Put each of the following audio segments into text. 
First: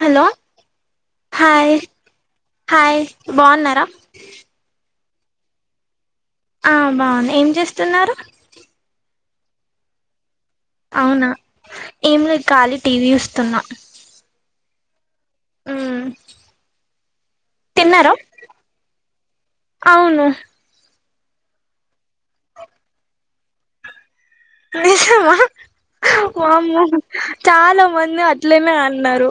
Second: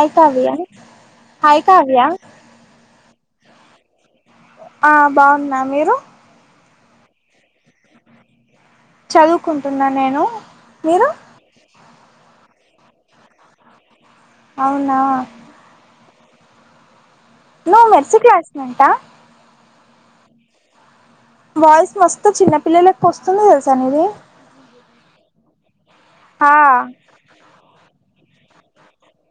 I hello Tanaya ఐ hi Tanaya hi బాగున్నారా ఆ బాగున్నా మీరు ఆ బాగున్న ఏం చేస్తున్నారు చదువుకుంటున్నా నేను మీరు అవునా ఏం లేదు ఖాళీ టీవీ చూస్తున్నా అవునా ఉ నువ్వు మెస్సి క్లాస్మెంటా అవును వాయిస్ మస్తు చిన్నపిల్లలెక్క వస్తుంది తెలుసా నీది నిజమా ఆ వామ్మో చాలా మంది అట్లేనే అన్నారు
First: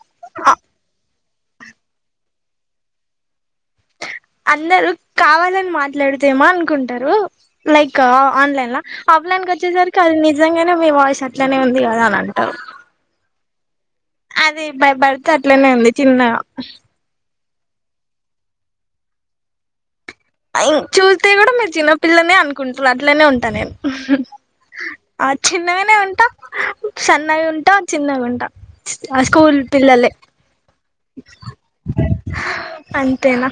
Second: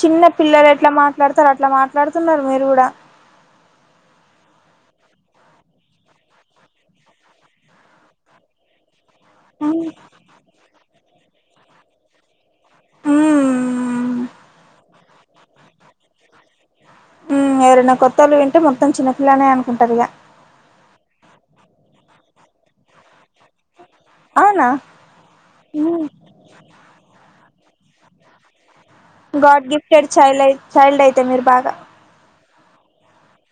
చిన్న పిల్లలు ఎట్లా మాట్లాడతారు అట్లా మాట్లాడుతున్నారు మీరు కూడా అందరు కావాలని మాట్లాడుతేమా అనుకుంటారు లైక్ ఆన్లైన్ లా ఆఫ్లైన్ మ్మ్ వచ్చేసరికి అది నిజంగానే మీ వాయిస్ అట్లనే ఉంది కదా అంటారు అదే బై బర్త్ అట్లనే ఉంది చిన్నగా ఉ ఎవరైనా కొత్తోళ్ళు వింటే మొత్తం చిన్నపిల్నే అనుకుంటారు ఇగ ఇన్ చూస్తే కూడా మీరు చిన్నపిల్లనే అనుకుంటరు అట్లనే ఉంటా నేను ఉ హు అవునా ఆ చిన్నగానే ఉమ్, ఉంటా సన్నగా ఉంటా చిన్నగా ఉంటా ఆ స్కూల్ గాడ్ గిఫ్టెడ్ పిల్లలే చైల్డ్ అయి చైల్డ్ ఐతే మీరు బాగా అంతేనా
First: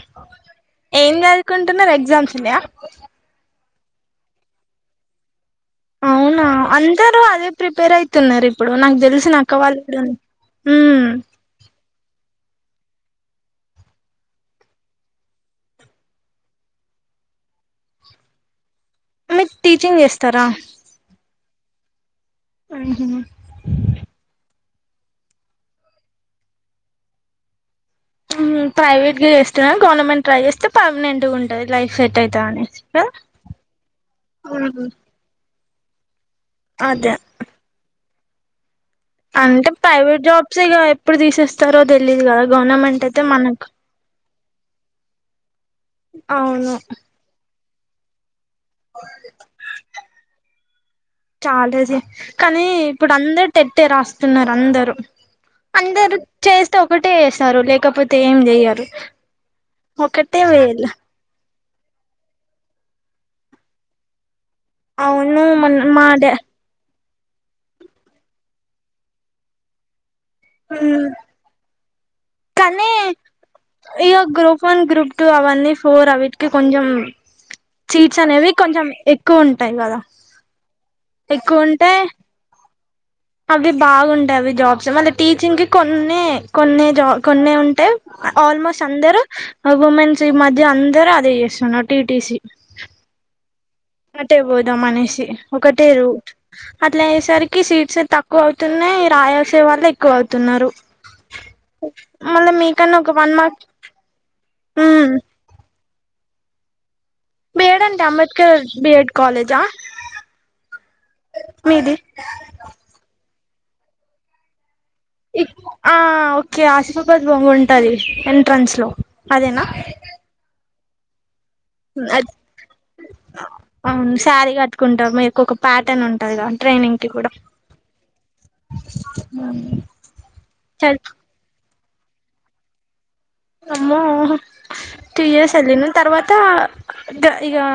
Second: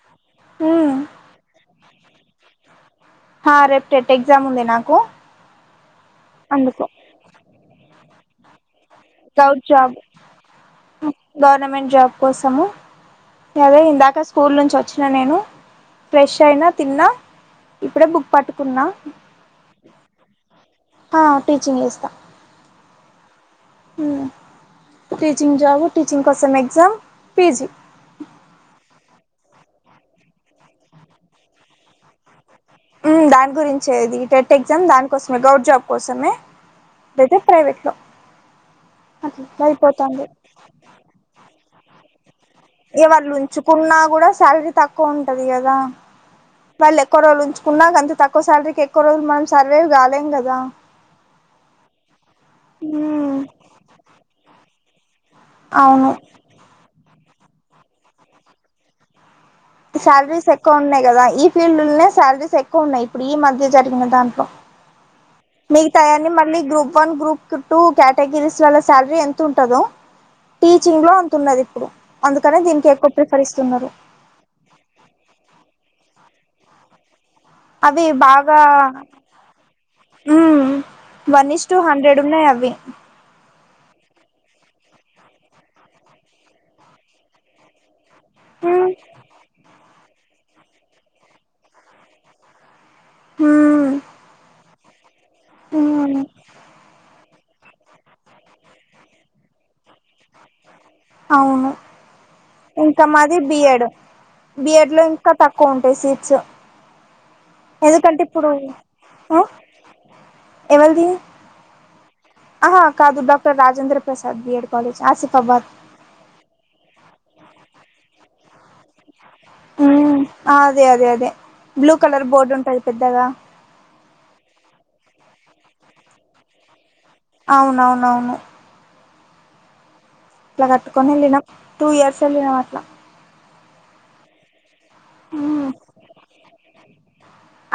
మ్మ్ ఏం చదువుకుంటున్నారు ఎగ్జామ్స్ ఉన్నాయ ఆ రేపు టెట్ ఎగ్జామ్ ఉంది నాకు అవునా అందుకు అందరూ అదే ప్రిపేర్ ఐతునరు ఇప్పుడు నాకు దెల్సిన అక్క గౌట్ వాల్ జాబ్ ఉ గవర్నమెంట్ జాబ్ కోసాము అదే ఇందాక స్కూల్ నుంచి వచ్చిన నేను ఫ్రెష్ ఐన తిన్న ఇప్పుడే బుక్ పట్టుకున్నా మీరు టీచింగ్ చేస్తారా ఆ టీచింగ్ చేస్త ఉ హు ఉ టీచింగ్ జాబు టీచింగ్ కోసం ఎగ్జామ్ ఫీజు ఉ ప్రైవేట్ గా జేస్తున్నా గవర్నమెంట్ ట్రై చేస్తే పర్మనెంట్ గా ఉంటుంది లైఫ్ సెట్ అయితదని మ్ దాని గురించే ఇది టెట్ ఎగ్జామ్ ఉహు, దానికోసమే గౌట్ జాబ్ కోసమే అదే ఐతే ప్రైవేట్లో అంటే ప్రైవేట్ జాబ్స్ గ ఎప్పుడు తీసేస్ స్తరో తెలీదు కదా గవర్నమెంట్ ఇక అయితే వాళ్ళు మనకు ఉంచుకున్నా కూడా శాలరీ తక్కువ అవ్నూ క్కువ రోజులు ఉంచుకున్నా గంతె తక్కువ సాలరీకి ఎక్కువ రోజులు మనం సర్వేవ్ కాలేం గదా కాలేజీ కానీ ఇప్పుడు అందరూ టేట్టే రాస్తున్నారు అందరు అవును అందరూ చేస్తే ఒకటే చేస్తారు లేకపోతే ఏం చెయ్యరు ఒకటే సాలరీస్ ఎక్కువ వేళ ఉన్నాయి కదా ఈ ఫీల్డుల్నే సాలరీస్ ఎక్కువ ఉన్నాయి ఇప్పుడు ఈ మధ్య జరిగిన దాంట్లో అవునూ మిగతాయన్ని మళ్ళీ గ్రూప్ వన్ గ్రూప్ టూ క్యటగిరిస్లలళ్ళ సాలరీ ఎంత ఉంటదో మ్ టీచింగ్లో అంతున్నది ఇప్పుడు అందుకనే దీనికి ఎక్కువ ప్రిఫరిస్తున్నారు అయ్యో గ్రూప్ వన్ గ్రూప్ టూ అవన్నీ ఫోర్ అవన్నిటికి కొంచం అవి బాగా కదా మ్మ్ వన్ ఇష్టో హండ్రెడ్ ఉన్నాయి అవి అవీ బాగుంటాయి అవి జాబ్స్ మళ్ళీ టీచింగ్ కి కొన్నే కొన్నే జాబ్ కొన్నే ఉంటాయి ఆల్మోస్ట్ ఉమ్ అందరూ ఉమెన్స్ ఈ మధ్య అందర్ అదే చేస్తున్నారు టీటీసీ హు మ్మ్ అటే బోదాం అనేసి ఒకటే రూట్ అట్లా అయ్యేసరిక్ కి సీట్స్ తక్కువ అవుతూనై రాయల్సిన వాళ్లు ఎక్కువ అవుతున్నారు అవును మళ్ళీ మీకన్నా ఇంకా ఒక వన్ మాది B mark Ed B Ed లో ఉమ్ ఇంక తక్కువ ఉంటాయి సీట్సు బి ఎడ్ అంటే అంబేద్కర్ బి ఎడ్ ఆ కాలేజా మీది ఆహ కాదు doctor Rajendra Prasad B Ed college Asifabad ఆహ్ ఒకే ఆసిఫాబాద్ లో ఉంటది ఎంట్రన్స్ లో అదేనా మ్ అ అదే అదే అదే బ్లూ కలర్ బోర్డు ఉంటాది పెద్దగా అవును సారీ కట్టుకుంటా మీకు ఒక ప్యాటర్న్ ఉంటంది గాద ట్రైనింగ్ కి కూడా అవునవునవును మ్ అట్లా కట్టుకొని వెళ్ళినాం టూ ఇయర్స్ వెళ్ళినాం అట్లా అమ్మో టూ ఇయర్స్ వెళ్ళిళ్ళ తర్వాతా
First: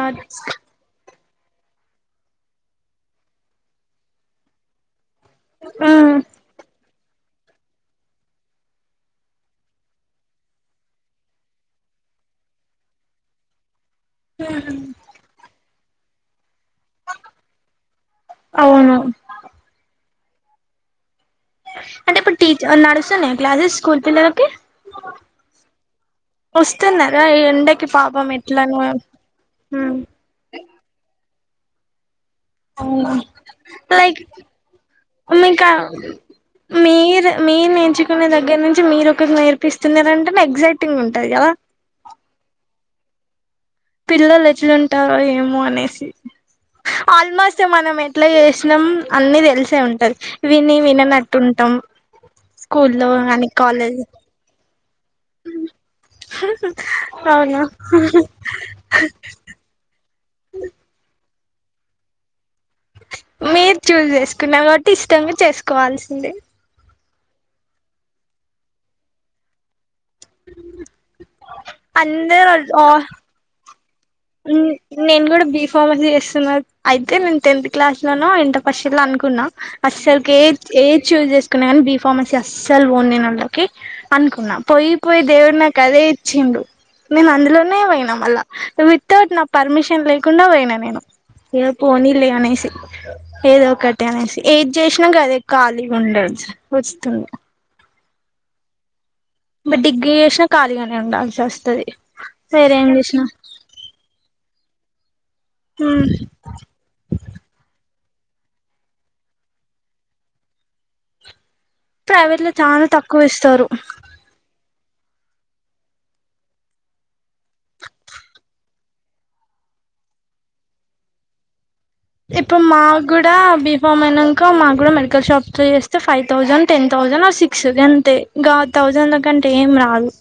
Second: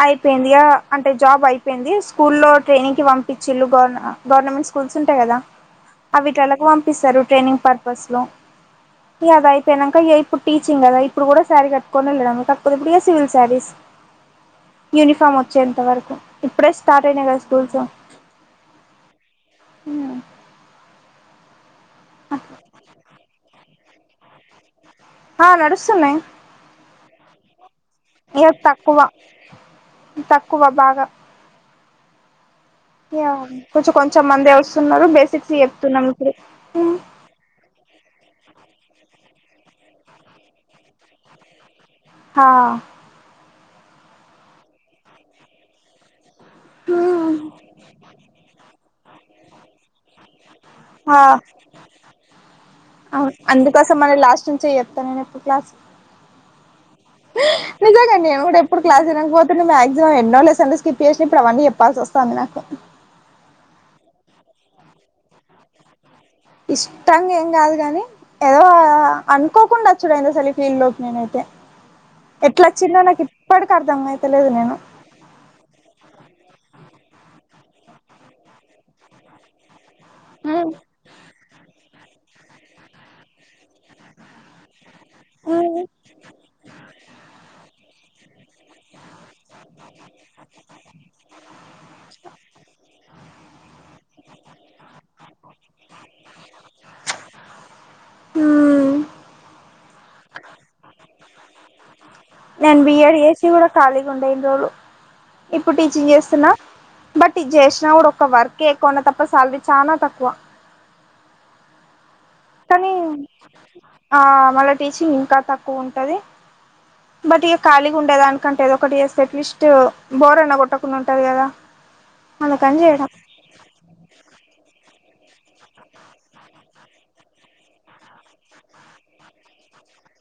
ఐపోయింది ఇగ అంటే జాబ్ అయిపోయింది స్కూల్లో ట్రైనింగ్ కి పంపిచ్చిల్లు గవ్ గవర్నమెంట్ స్కూల్డ్ ఉంటాయి కదా మ్మ్ అవిట్లళ్ళకు పంపిస్తారు ట్రైనింగ్ పర్పస్ లో ఇగ అది అయిపోయినంక ఇగ ఇప్పుడు టీచింగ్ ఇప్పుడు కూడా శారీ కట్టుకొని వెళ్ళడం కాకపోతే ఇప్పుడు సివిల్ శారీస్ అహా యూనిఫామ్ వచ్చేంతవరకు ఇప్పుడే స్టార్ట్ అయినాయి కదా స్కూల్స్ అవును మ్ అంటే ఇప్పుడు టీచ్ నడుస్తున్నాయ క్లాసెస్ స్కూల్ పిల్లలకి ఆ నడుస్తున్నాయి వస్తున్నారా ఈ ఎండకి పాపం ఇగ ఎట్లనో మ్ క్కువ బాగా మ్ ఇగ కొంచెం లైక్ కొంచెం మందే వస్తున్నారు బేసిక్స్ మీకా చెప్తున్నాం ఇప్పుడు మీరు మెన్ ఏజ్ కునే దగ్గర నుంచి మీరు ఒకరికి నేర్పిస్తున్నారంటేనే ఎక్సైటింగ్ ఉంటది కదా హా పిల్లలు ఎట్లుంటారో ఏమో అనేసి ఆల్మోస్ట్ మనం ఎట్లా చేసినాం అన్ని తెలిసే ఉంటది విని ఆ విననట్టుంటాం స్కూల్లో కానీ అందుకోసం కాలేజ్ మన లాస్ట్ నుంచే చేత్తా నేను ఎప్పుడు క్లాస్ [unintelligible] నిజంగా అండి [unintelligible] ఎప్పుడు క్లాస్ వినకపోతే మాక్సిమం ఎన్నో లెసన్లు స్కిప్ చేసిఇప్పుడు అవన్నీ చెప్పాల్సి వస్తంది నాకు మీరు చూస్ చేసుకున్నా కాబట్టి ఇష్టంగా చేసుకోవాల్సిందే ఇష్టంగా ఏం కాదు కాని ఏదో అనుకోకుండా చుడైంది అసలు ఈ ఫీల్డ్ లోకి నేనైతే ఎట్లా అందరు వచ్చిందో నాకు ఇప్పటికి అర్థమైతలేదు నేను నేను గూడా బి ఫార్మసీ చేస్తున్నా అయితే నేను టెన్త్ క్లాస్ లోను ఇంటర్ ఫస్టియర లో అనుకున్నా అస్సలుకి ఏ ఏ చూజ్ చేసుకున్నాగాని బిఫ ఫార్మసీ అస్సలు పోను నేన్ అందులోకి అనుకున్నా పోయి పోయి దేవుడు ఉమ్ నాకు అదే ఇచ్చిండు నేను అందులోనే ఓయినా మళ్ళా వితౌట్ నా పర్మిషన్ లేకుండా పోయినా నేను ఏ పోనీలే అనేసి ఏదొకటి అనేసి ఏది చేసినా గదే ఖాళీగా ఉండొచ్చు వస్తుంది మ్ మీ డిగ్గీ చేసిన ఖాళీగానే ఉండాల్సి వస్తది నేను వేరేం బిఏ చేసినా చేసి కూడా ఖాళీగా ఉండే ఇన్న రోజులు ఇప్పుడు టీచింగ్ చేస్తున్నా బట్ ఇది చేసినా కూడా ఒక వర్కే ఎక్కువ తప్ప శాలరీ చానా తక్కువ ప్రైవేట్ లో చానా కానీ తక్కువ ఇస్తారు ఆ మళ్ళ టీచింగ్ ఇంకా తక్కువ ఉంటది బట్ ఇక ఖాళీ ఉండేదానికంటే ఏదోకటి చేస్తే అట్లీస్ట్ బోర్ అన్నా కొట్టకుండా ఉంటది గదా ఇప్పుడ్ మాగుడ్ ఇక బిఫామ్ అయినాంక మాకు గుడా మెడికల్ షాప్స్ లో చేస్తే ఫైవ్ థౌజండ్ టెన్ థౌసండ్ ఆ సిక్స్ గంతే ఇంకా థౌజండ్ల కంటే ఏం రాదు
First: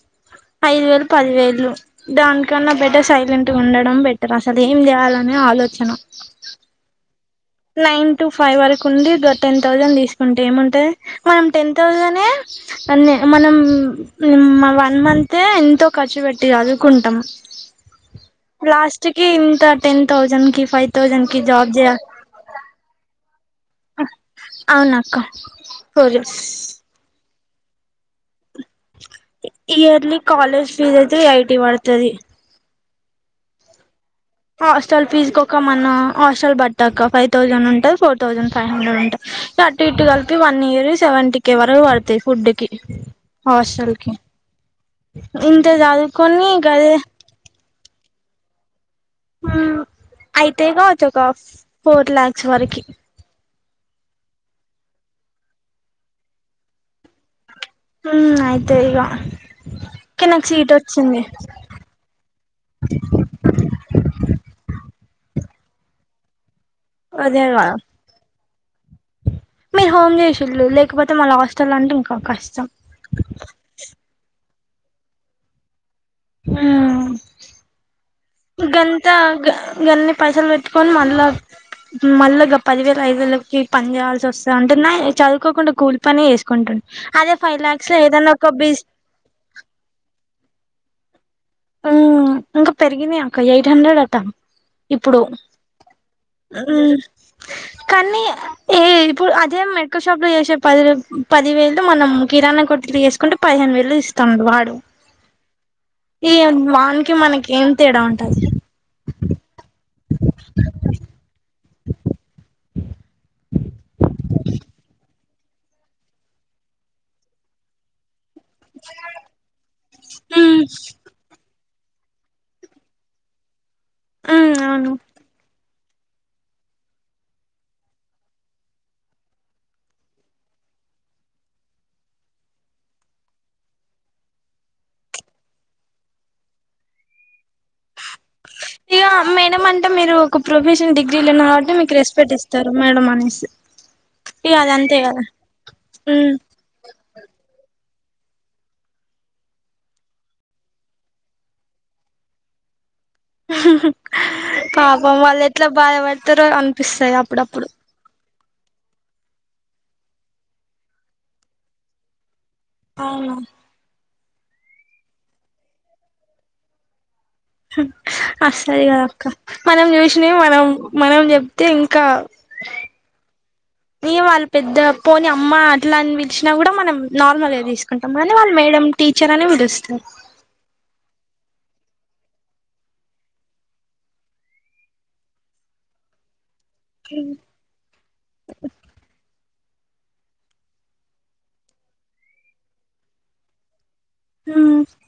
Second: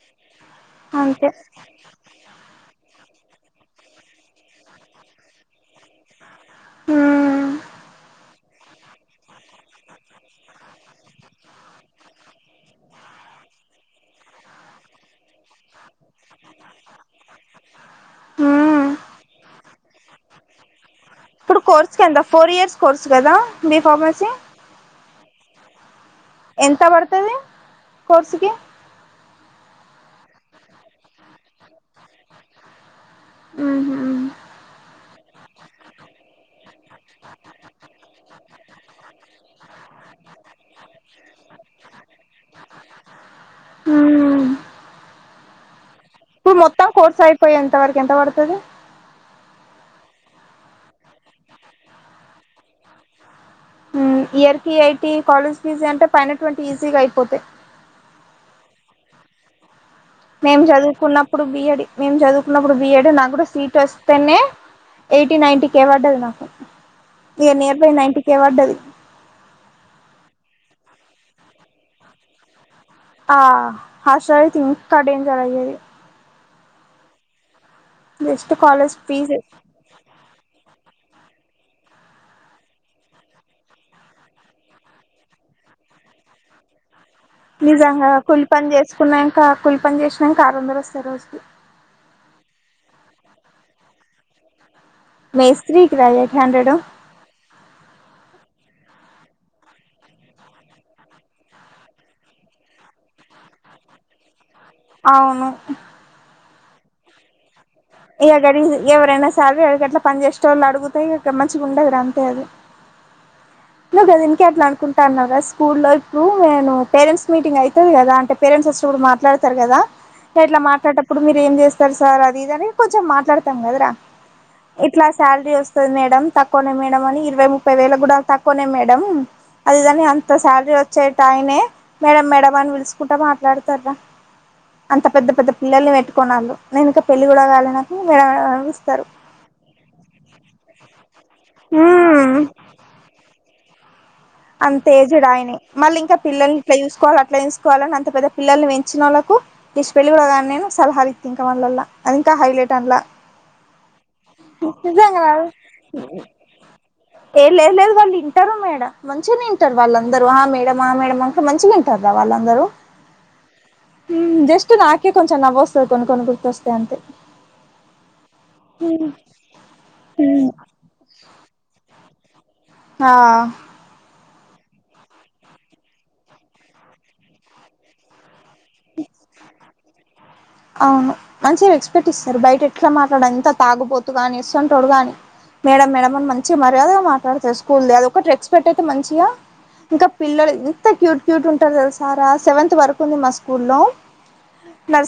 ఐదు వేలు అంతే పది వేల్లు దానికన్నా బెటర్ సైలెంట్ గా ఉండడం బెటర్ అసలు ఏం చేయాలనే ఆలోచన మ్ నైన్ టు ఫైవ్ వరకు ఉండి ఇగో టెన్ థౌజండ్ తీసుకుంటే ఏముంటది మనం టెన్ థౌజనే అన్నే మనం వన్ మంతే ఎంతో ఖర్చు వెట్టి జదుకుంటాం మ్మ్ లాస్ట్ కి ఇంత టెన్ థౌజండ్ కి ఫైవ్ థౌజండ్ కి ఇప్పుడు జాబ్ కోర్స్ జేయా కి ఎంత ఫోర్ ఇయర్స్ కోర్స్ గదా బీఫార్మసీ అవునక్క ఫోర్ ఇయర్స్ ఎంత పడతది కోర్సుకి ఇయర్లీ కాలేజ్ ఫీజ్ అయితే ఎయిటీ పడతది మ్ హు హాటల్ ఫీజ్కొక మన హాస్టల్ పట్టాక ఫైవ్ థౌజండ్ ఉంటుంది ఫోర్ తెంజడ్ ఫై హండ్రెడ్ ఉంట అటు ఇటు కలిపి వన్ ఇయర్ సెవెంటీ క వరకు పడతాయి ఫుడ్ కి హాస్టల్కి మ్మ్ ఇంతజదు ఇప్పుడు మొత్తం కోర్స్ అయిపోయేంత వరకు ఎంత పడతది మ్ అయితయి కావచ్చు ఒక ఫ్ ఫోర్ లాక్స్ వరకి ఇయర్ కి ఐటీ కాలేజ్ ఫీజ్ అంటే పైన ట్వంటీ ఈజీగా అయిపోతాయి హ అయితే ఇగ కానీ నాకు మేం సీట్ వచ్చింది చదువుకున్నప్పుడు బియడ్ మేము చదువుకున్నప్పుడు బిఎడ్ నా కూడా సీట్ వస్తేనే ఎయిటీ నైన్టీ కే పడ్డది నాకు అదే ఇగ కదా నియర్ బై నైన్టీ కే పడ్డది మీరు హోమ్ చేసిళు లేకపోతే మళ్ళ [unintelligible] అంటే ఇంకా కష్టం ఆ హాస్టల్ అయితే ఇంక [unintelligible] ఆ జస్ట్ కాలేజ్ గంత ఫీజు గ గన్నీ పైసలు పెట్టుకని మల్ల మళ్ళీ పదివేల ఐదు వేలకి పని చేయయాల్సి వస్తు [unintelligible] చదువుకోకుండా కూలి పనే [unintelligible] అదే ఫైవ్ లాక్స్ ఏదనా ఒక బి [unintelligible] కూల్ పని చేసినాక ఆరు వందలు వస్తయీ రోజుకి ఇంకా పెరిగినాయి అక్క ఎయిట్ హండ్రెడ్ అట్టా ఇప్పుడు మేస్త్రీకి రా ఎయిట్ హండ్రెడ్ కానీ ఏ ఇప్పుడు అదే మెడికల్ షాప్ లో చేసే పది పది వేలు మనం కిరాణా కొర్ తీసు [unintelligible] పదిహేను వేలు ఇస్తుడు వాడు అవును ఈ వానికి మనకి ఎం ఇ గడి ఎవరైనా సరే ఎరి గట్లా పని చేసే వాళ్ళు అడుగుతా ఇ మంచిగాగుండే అడ అంతే అది నువ్వు కద ఇంక అట్ల అనుకుంటా అన్నా కా స్కూల్లో ఇప్పుడు నేను పేరెంట్స్ మీటింగ్ అవుతుంది కదా అంటే పేరెంట్స్ [unintelligible] కూడా మాట్లాడతారు కదా ఇట్ల మ్మ్ మాట్ల [unintelligible] ఇప్పుడు మీరు ఏం చేస్తారు సార్ అది ఇది అని కొంచెం మాట్లాడతాం కదర మ్మ్ అవును ఇట్ల శాలరీ వస్తుంది మేడం తక్కువనే మేడం అని ఇరవై ముప్పై వేలు కూడా తక్కువనే మేడం అదిదని అంత శాలరీ వచ్చే టయనే మేడం మేడ అని పిలుసుకుంటా మాట్లాడతార అంత పెద్ద పెద్ద పిల్లల్ని [unintelligible] నేను ఇకా పెళ్ళి కూడ [unintelligible] నాకు ఇగ అనిపిస్తారు మేడం అంటే మీరు ఒక ప్రొఫెషనల్ డిగ్రీలో ఉని కాబట్టి మీకు రెస్పెక్ట్ మ్మ్ ఇస్తారు మేడం అనేసి ఇగ అది అంత అంతే కదా తేజుడు అతనే మళ్ళీ ఇంకా ఉమ్ పిల్లలు ఎట్లా చూసుకోవాల అట్ల చూసుకోవాల అంత పెద్ద పిలల్ని పెం [unintelligible] వాళ్లకు [unintelligible] కూడ గానీ నేను సలహాలు ఇక్ ఇంకా వాళ్ళల అది ఇంకా హైలైట్ అనలా పాపం రా వాళ్ళు ఎట్ల బాధపడతారో అనిపిస్తాయి అప్పుడప్పుడు తింటారు మేడం మంచిగనే [unintelligible] టారు వాళ్ళందరు మేడ ఆ మేడ అంత మంచిగా [unintelligible] వాళ్ళందరూ అవును జస్ట్ నాకే కొంచెం నవ్వు వస్తది కొన్ని కొని గుర్తొస్తే అంతే అసలు కదక్క మనం చూసినవి మనం మనం [unintelligible] థె ఇంకా ఆ [unintelligible] వాళ్ళ పెద్ద పోని అమ్మ అట్లా అని పలిచినా కూడా మనం నార్మల్గా తీస్ కుంటాం కానీ వాళ్ళ మేడం టీచర్ అని పిలుస్త అవును మంచిగ రేస్క్ట్ ఇస్తారు బయట ఎట్లా మాట్లాడ ఇంత తాగుపోతు ని ఇస్తుంటోడు కాని మేడం మేడం అని మంచిగా మర్యాద మాట్లాడతారు స్కూల్డీ అంటూ అది ఒకటి రెస్పెక్ట్ అయితే మంచిగా ఇంక పిల్లలు ఇంత క్యూట్ క్యూట్ ఉంటారు కదా సారా సెవెంత్ వరకు ఉంది మా స్కూల్లో ఆ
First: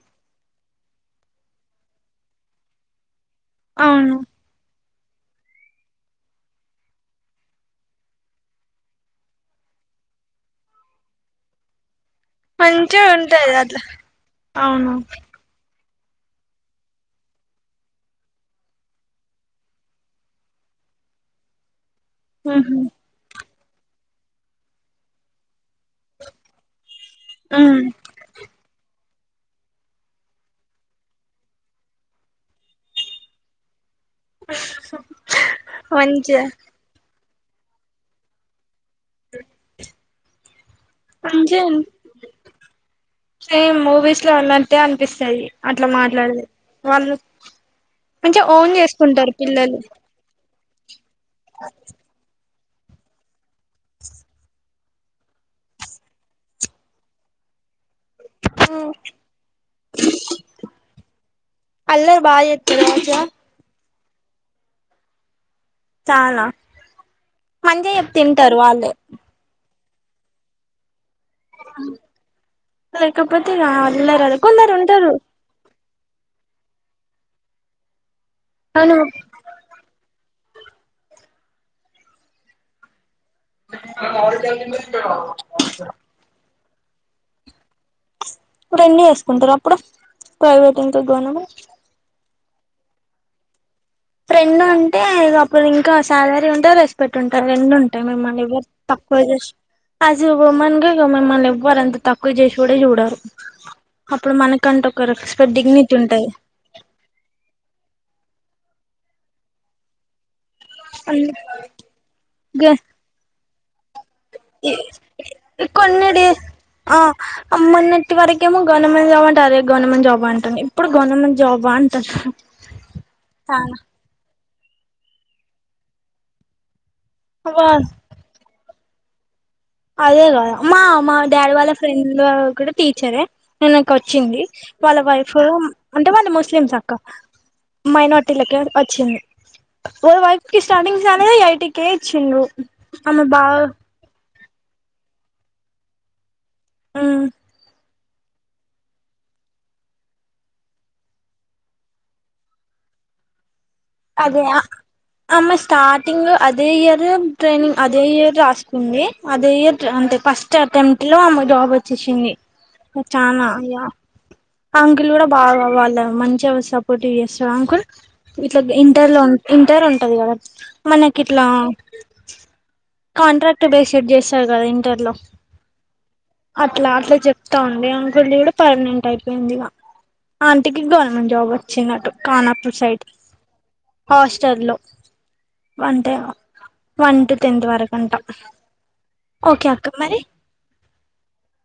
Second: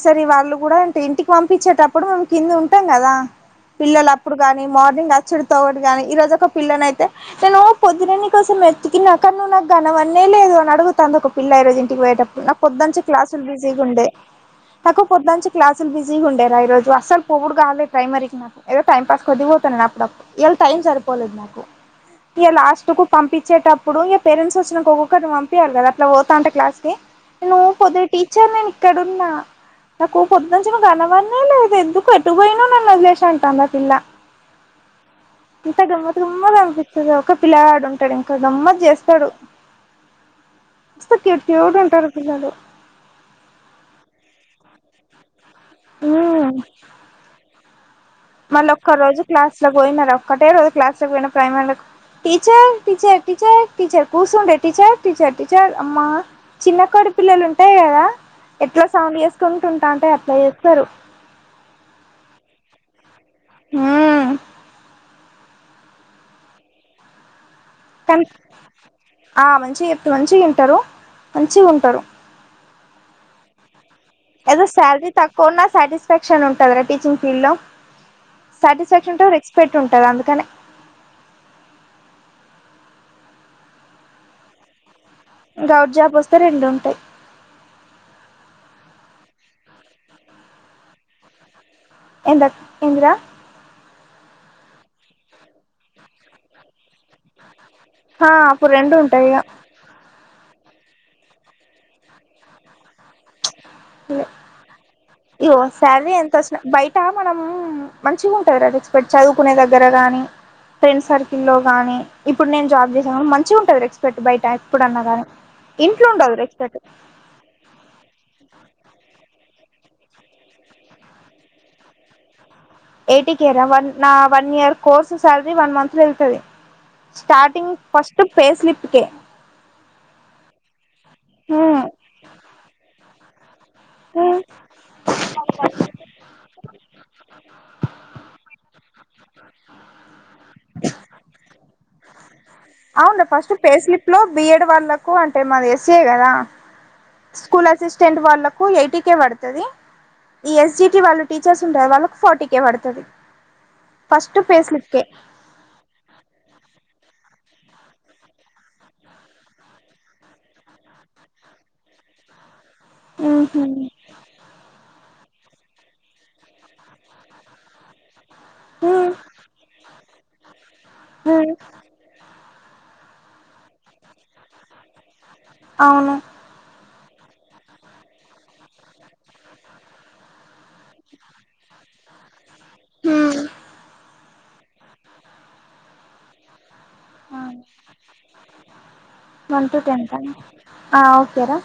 సర వాళ్ళు కూడా అంటే ఇంటికి పంపించేటప్పుడు మేము కింద ఉంటాం కదా పిల్లలు అవును అప్పుడు గాని మార్నింగ్ అచ్చడితోవడు గాని ఈ రోజు ఒక పిల్లనయితే నేను పొద్దున కోసం ఎత్తుకిన్నా కా నువవు నాకు ఘనంన్ననే లేదు అని అడుగుతది ఒక పిల్ల రోజు ఇంటికి పోయటడు నాకు పొద్దుంచే మంచిగా క్లాసులు ఉంటది బిజీగ అట్లా ఉండే అవును [unintelligible] నుంచి క్లాసులు బిజీగా ఉండేరా ఈ రోజు అసలు పొవుడుగాాలే ప్రైమరీకి నా ఏదో టైమ్ పాస్ [unintelligible] నా అప్పు [unintelligible] టైమ్ సరిపో పోదు నా ఇగ ఉహు లాస్ట్ కు పంపించేటప్పుడు ఇగ పేరెంట్స్ వచ్చినంకా ఒక్కొక్కరీని పంపియ్యారు కదా అట్లా పోతాంటె క్లాస్ కి నువ్వు ఉమ్ పొద్దు టీచర్ నేను ఇక్కడన్నా నాకు పొద్దుంచి నువ్వు కనపడనేలేదు ఎందుకు ఎటు పోయినవు నన్ను వదిలేసి అంటాది ఆ పిల్ల ఎంత గమ్మత్ మంచిగా గమ్మత్ అనిపిస్తది ఒక పిలగాడు ఉంటాడు ఇంకా గమ్మత్ చేస్తా స్తడు మస్తు క్యూట్ క్యూట్ మంచిగా గా ఉంటరు పిల్లలు సేమ్ మూవీస్ లో ఉన్నట్టే అనిపిస్తది అట్లా మాట్లాడితే మ్మ్ వాళ్ళు మంచిగా మళ్ళ ఓన్ ఒక్క రోజు చేసుకుంటారు క్లాస్ లో పిల్లలు పోయిన రా ఒక్కటే రోజు క్లాస్ లో పోయిన ప్రైమరీ లకు టీచర్ టీచర్ టీచర్ టీచర్ కుసుండే టీచర్ టీచర్ టీచర్ అమ్మా చిన్న కోడి పిల్లలు ఉంటాయి కదా ఎట్లా సౌండ్ చేసుకుంటు ఉంటా అంటే అట్లా చేస్తారు అల్లరి బాగా చెత్తర మంచిగా హు చాలా మంచిగా చెప్తే కనీ ఇంటారు వాళ్ళే మంచిగా చెప్ మంచిగా వింటరు మంచిగా ఉంటారు లేకపోతే అల్లరి అది కొందరు ఉంటరు కొన్నా సాటిస్ఫాక్షన్ ఉంటందిరా టీచింగ్ ఫీల్డ్ లో అవును సాటిస్ఫాక్షన్ టూ రేస్ స్పెక్ట్ ఉంటది అందుకనే [inaudible] గౌట్ జాబ్ వస్తే రెండు ఉంటాయి ఇప్పుడన్ని ఏసుకుంటారా అప్పుడు ప్రైవేట్ ఇంత గనం ఎందక్ ఏందిరా రెండు ఉంటే అప్పుడు ఇంకా శాలరీ ఉంటది రెస్పెక్ట్ ఉంటాది రెండు ఉంట మా మనవి అప్పుడు రెండు తక్కువ ఉంటాయి చేసు యాస్ ఎ వుమెన్ గా మమ్మల్ని ఎవ్వరు ఎంత తక్కువ చేసి కూడా చూడరు ఇక అప్పుడు మనకంటు ఒక ఇగో రెస్పెక్ట్ డిగ్నిటీ శాలరీ ఉంటాయి ఎంత వచ్చినా బయట మనం మంచిగా ఉంటంది రెస్పెక్ట్ చదువుకునే దగ్గర గాని ఫ్రెండ్స్ సర్కిల్లో గానీ ఇప్పుడు నేను జాబ్ చేసాను మంచిగా ఉంటంది ఎక్స్పెక్ట్ బయట ఎప్పుడన్నా గాని ఇంట్లో కొన్ని ఉండదు డేస్ రెస్పెక్ట్ ఆ మొన్నటి వరకేమో గవర్నమెంట్ జాబ్ అంటారు అదే గవర్నమెంట్ జాబ్ అంటుంది ఇప్పుడు గవర్నమెంట్ జాబ అంటంది ఎయిటి కేరా వన్ నా one year course salary one month లో వెళ్తది అబ్బా స్టార్టింగ్ ఫస్ట్ పేస్లిప్కి అదే కదా మా మా డాడీ వాళ్ళ హ్మ్ ఫ్రెండ్ కూడా టీచరే నేనకు హ్మ్ వచ్చింది వాళ్ళ వైఫ్ అంటే వాళ్ళు ముస్లిమ్స్ అక్క మైనార్టీలకే వచ్చింది వాళ్ళ వైఫ్ కి స్టార్టింగ్స్ సాలరీ ఐటికె ఇచ్చిండు అవును ఫస్ట్ పేస్లిప్ లో బియడ్ వాళ్ళకు అంటే మాది యస్ఏ కదా స్కూల్ అసిస్టెంట్ వాళ్ళకు ఎయిట్ కే పడుతది ఈ ఎస్జిటి వాళ్ళ టీచర్స్ ఉంటారు వాళ్ళకి ఫార్టీ కే పడుతది ఫస్ట్ అదే యా పే స్లిప్ కే ఆ అమ్మాయి స్టార్టింగ్ అదే ఇయర్ ట్రైనింగ్ అదే ఇయర్ రాసుకుంది అదే ఇయర్ అంటే ఫస్ట్ ఫస్ట్ అటెంప్ట్ లో ఆమె జాబ్ వచ్చేసింది చానా ఉహు ఇగ అంకుల్ కూడా బాగా వాళ్ళ మంచిగా సపోర్ట్ చేస్తాడు అంకుల్ ఉ ఇంటర్ లో ఇంటర్ ఉంటది కదా మనకి ఉ ఇట్లా కాంట్రాక్ట్ బేసిడ్ చేస్తారు కదా ఇంటర్ లో అవును అట్లా అట్లా చెప్తా ఉండి అంకుల్ ది కూడా పర్మనెంట్ అయిపోయింది ఇక ఆంటికి గవర్నమెంట్ జాబ్ వచ్చినట్టు కానాపూర్ సైడ్ హు హాస్టల్లో అంటే వన్ టు టెన్త్ వరకంట వన్ ఓకే టు అక్క టెన్త్ మరి ఆ ఓకే రా